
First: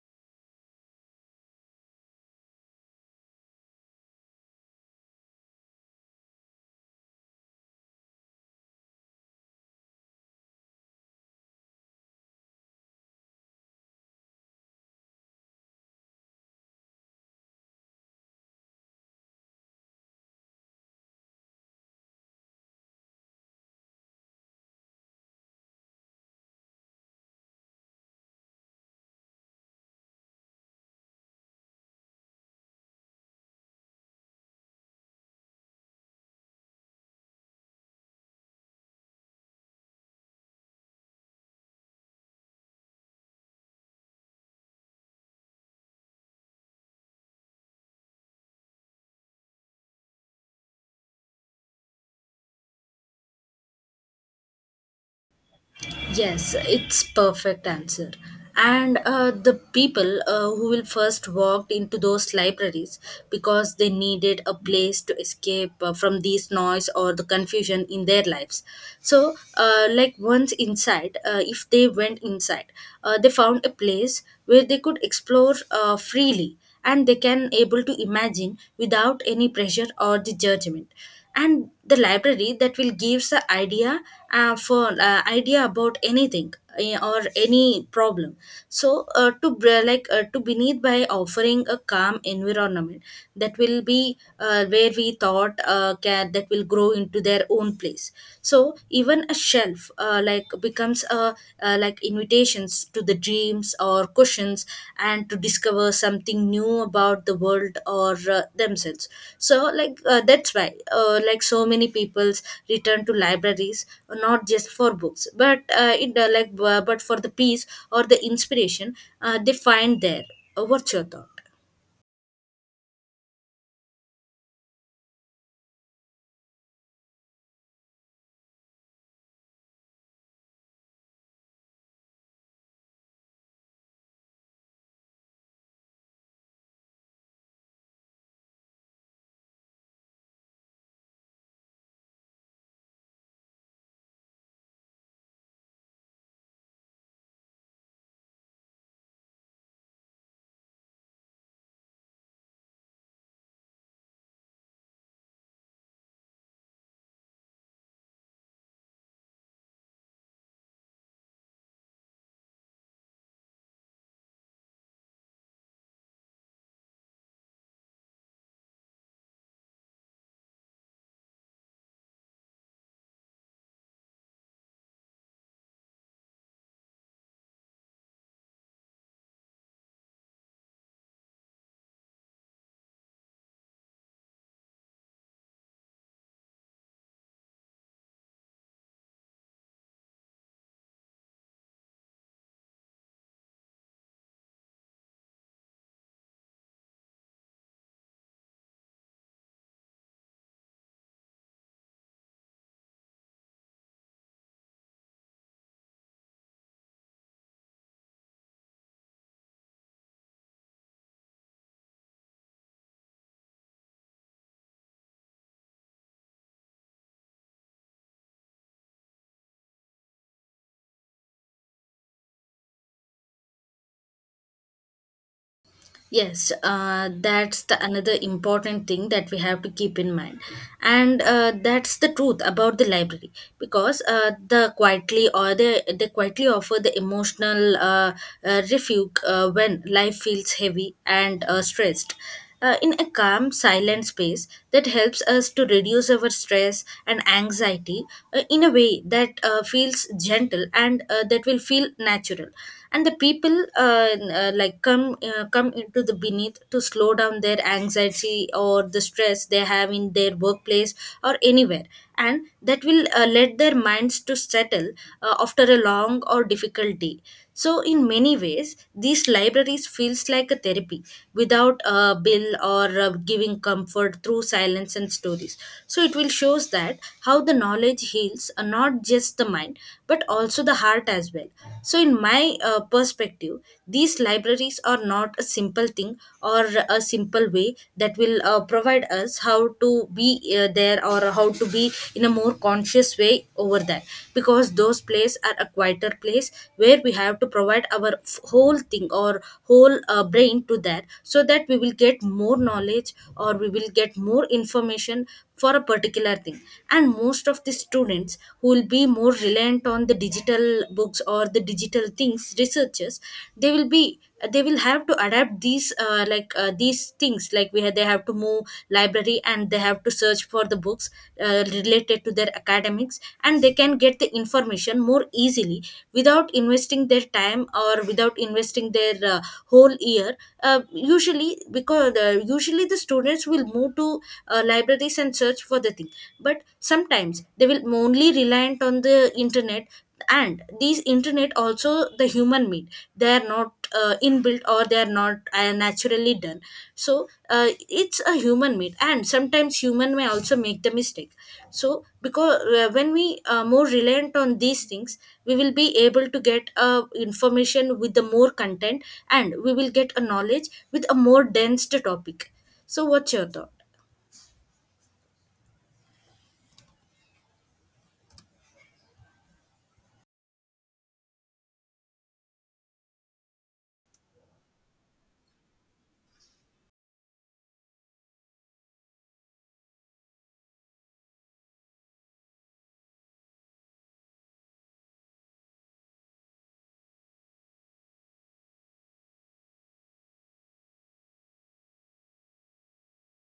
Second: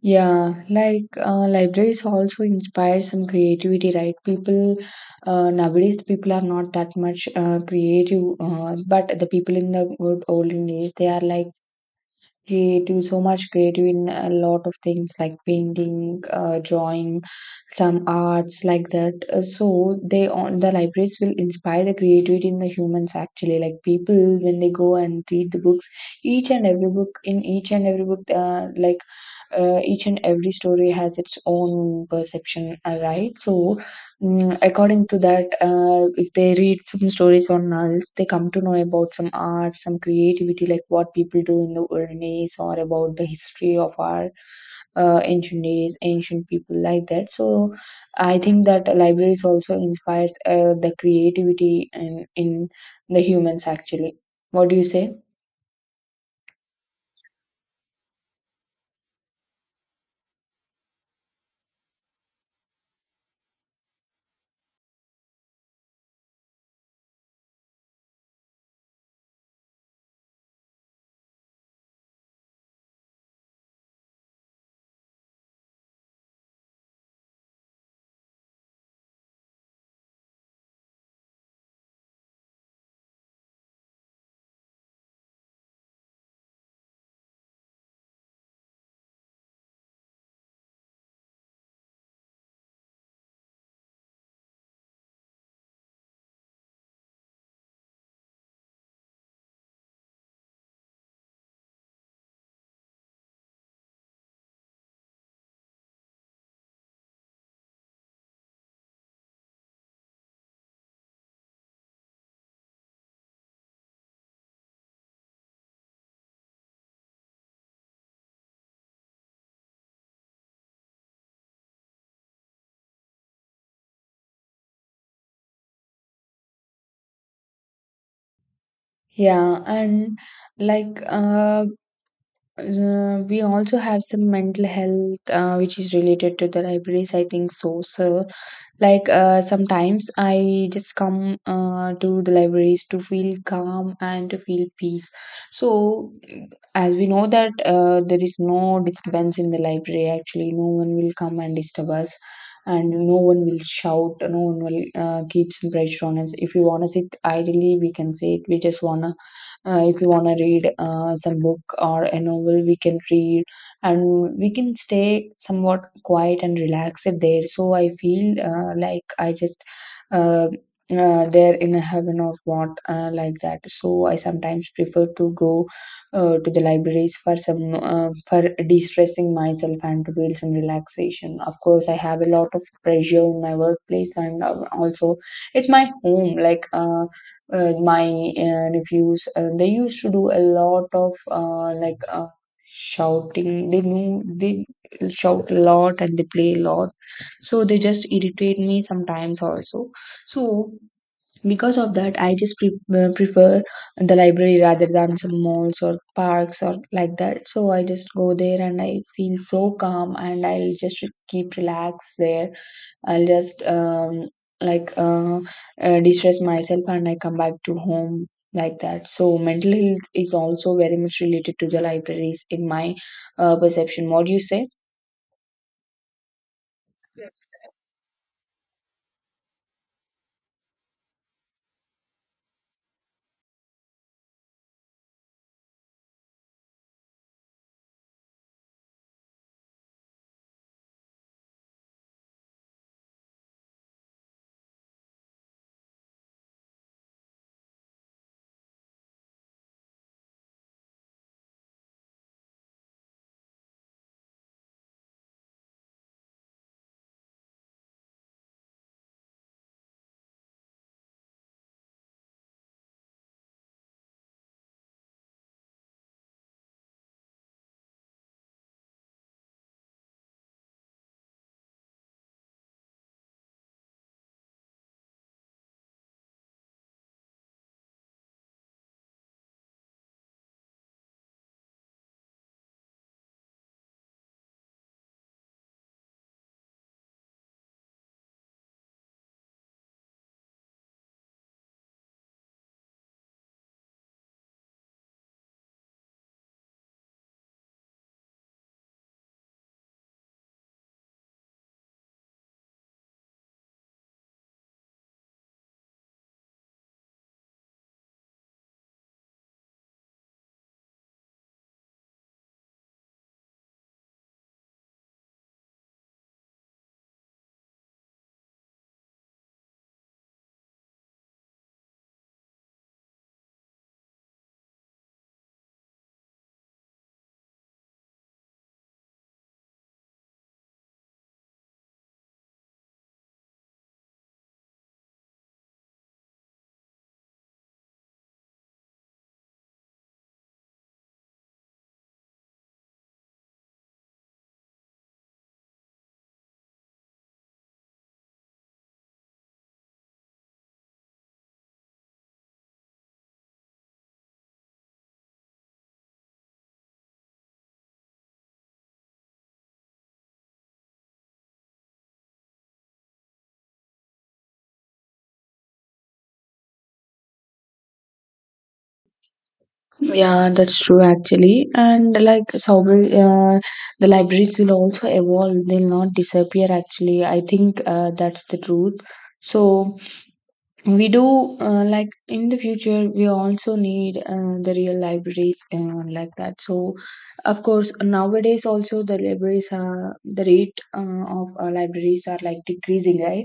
Speaker 1: Yeah, like libraries also inspire some creativity, right? People nowadays, the people are not that much creative, but the people in the good olden days, they are like creative, so much creative in a lot of things like painting, drawing, some arts like that. So they on the libraries will inspire the creativity in the humans actually. Like people when they go and read the books, each and every book, in each and every book, like each and every story has its own perception, right? So according to that, if they read some stories or novels they come to know about some art, some creativity, like what people do in the olden days, or about the history of our ancient days, ancient people, like that. So I think that libraries also inspires the creativity in the humans actually. What do you say?
Speaker 2: Yes, it's perfect answer. And the people who will first walked into those libraries because they needed a place to escape from these noise or the confusion in their lives. So, like once inside, if they went inside, they found a place where they could explore freely and they can able to imagine without any pressure or the judgment, and the library that will gives the idea for idea about anything, or any problem. So to br- like to beneath by offering a calm environment that will be where we thought can that will grow into their own place. So even a shelf like becomes a like invitations to the dreams or questions, and to discover something new about the world or themselves. So that's why so many people's return to libraries not just for books but but for the peace or the inspiration they find there. What's your thought?
Speaker 1: Yeah, and like uh we also have some mental health which is related to the libraries, I think so. So like sometimes I just come to the libraries to feel calm and to feel peace. So as we know that there is no disturbance in the library, actually, no one will come and disturb us, and no one will shout, no one will keep some pressure on us. If we want to sit idly we can sit, we just want to if you want to read some book or a novel we can read, and we can stay somewhat quiet and relaxed there. So I feel like I just uh, there in a heaven or what, like that. So I sometimes prefer to go to the libraries for some for de-stressing myself and to feel some relaxation. Of course I have a lot of pressure in my workplace and also at my home, like my reviews they used to do a lot of shouting. They know, they shout a lot and they play a lot, so they just irritate me sometimes also. So because of that I just prefer the library rather than some malls or parks or like that. So I just go there and I feel so calm and I'll just keep relaxed there. I'll just like uh, distress myself and I come back to home, like that. So mental health is also very much related to the libraries in my perception. What do you say?
Speaker 2: Yes, that's the another important thing that we have to keep in mind, and that's the truth about the library, because the quietly or they quietly offer the emotional refuge when life feels heavy and stressed in a calm, silent space that helps us to reduce our stress and anxiety in a way that feels gentle and that will feel natural. And the people come into the beneath to slow down their anxiety or the stress they have in their workplace or anywhere, and that will let their minds to settle after a long or difficult day. So in many ways these libraries feels like a therapy without a bill, or giving comfort through silence and stories. So it will shows that how the knowledge heals not just the mind but also the heart as well. So in my perspective, these libraries are not a simple thing or a simple way that will provide us how to be there or how to be in a more conscious way over there, because those places are a quieter place where we have to provide our whole thing or whole brain to that, so that we will get more knowledge or we will get more information for a particular thing. And most of the students who will be more reliant on the digital books or the digital things researchers, they will be, they will have to adapt these these things like we have, they have to move library and they have to search for the books related to their academics, and they can get the information more easily without investing their time or without investing their whole year. Usually the students will move to libraries and search for the thing, but sometimes they will only reliant on the internet, and these internet also the human made, they are not inbuilt or they are not naturally done. So it's a human made, and sometimes human may also make the mistake. So because when we are more reliant on these things, we will be able to get information with the more content, and we will get a knowledge with a more dense topic. So what's your thought?
Speaker 1: Yeah, that's true actually. And like Sauber, the libraries will also evolve, they'll not disappear actually. I think that's the truth. So, we do like in the future we also need the real libraries and all like that. So of course nowadays also the libraries are the rate of libraries are like decreasing, right?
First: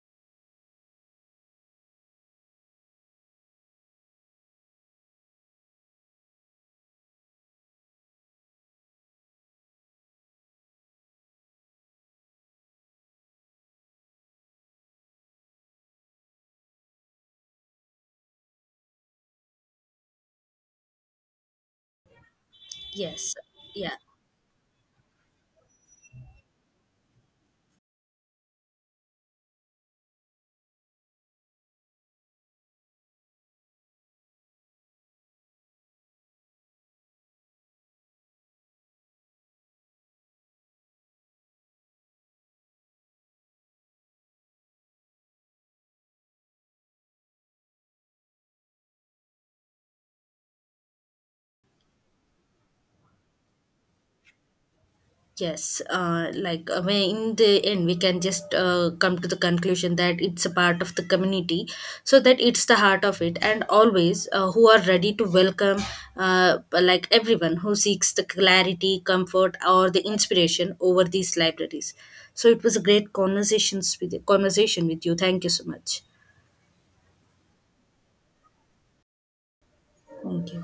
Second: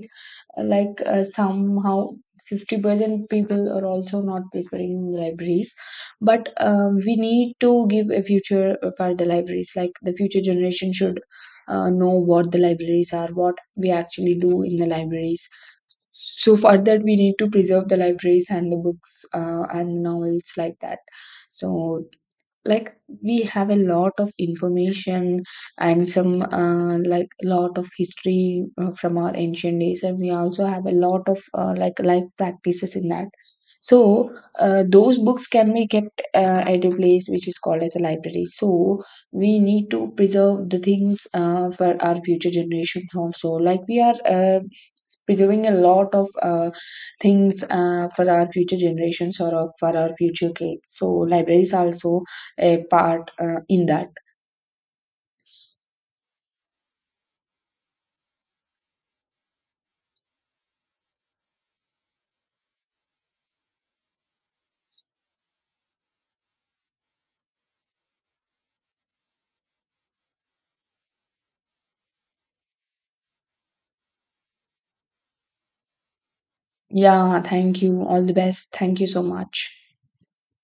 Speaker 1: Like somehow 50% people are also not preferring libraries. But we need to give a future for the libraries, like the future generation should know what the libraries are, what we actually do in the libraries. So for that we need to preserve the libraries and the books and novels, like that. So, like,
Speaker 2: Yes,
Speaker 1: we have a
Speaker 2: yeah,
Speaker 1: lot of information and some like lot of history from our ancient days, and we also have a lot of like life practices in that. So those books can be kept at a place which is called as a library. So we need to preserve the things for our future generations also, like we are preserving a lot of things for our future generations for our future kids. So libraries also a part in that.
Speaker 2: yes. Like I mean, in the end, we can just come to the conclusion that it's a part of the community, so that it's the heart of it, and always who are ready to welcome, like everyone who seeks the clarity, comfort, or the inspiration over these libraries. So it was a great conversation with you. Thank you so much.
Speaker 1: Yeah, thank you. All the best. Thank you so much.
Speaker 2: Thank you.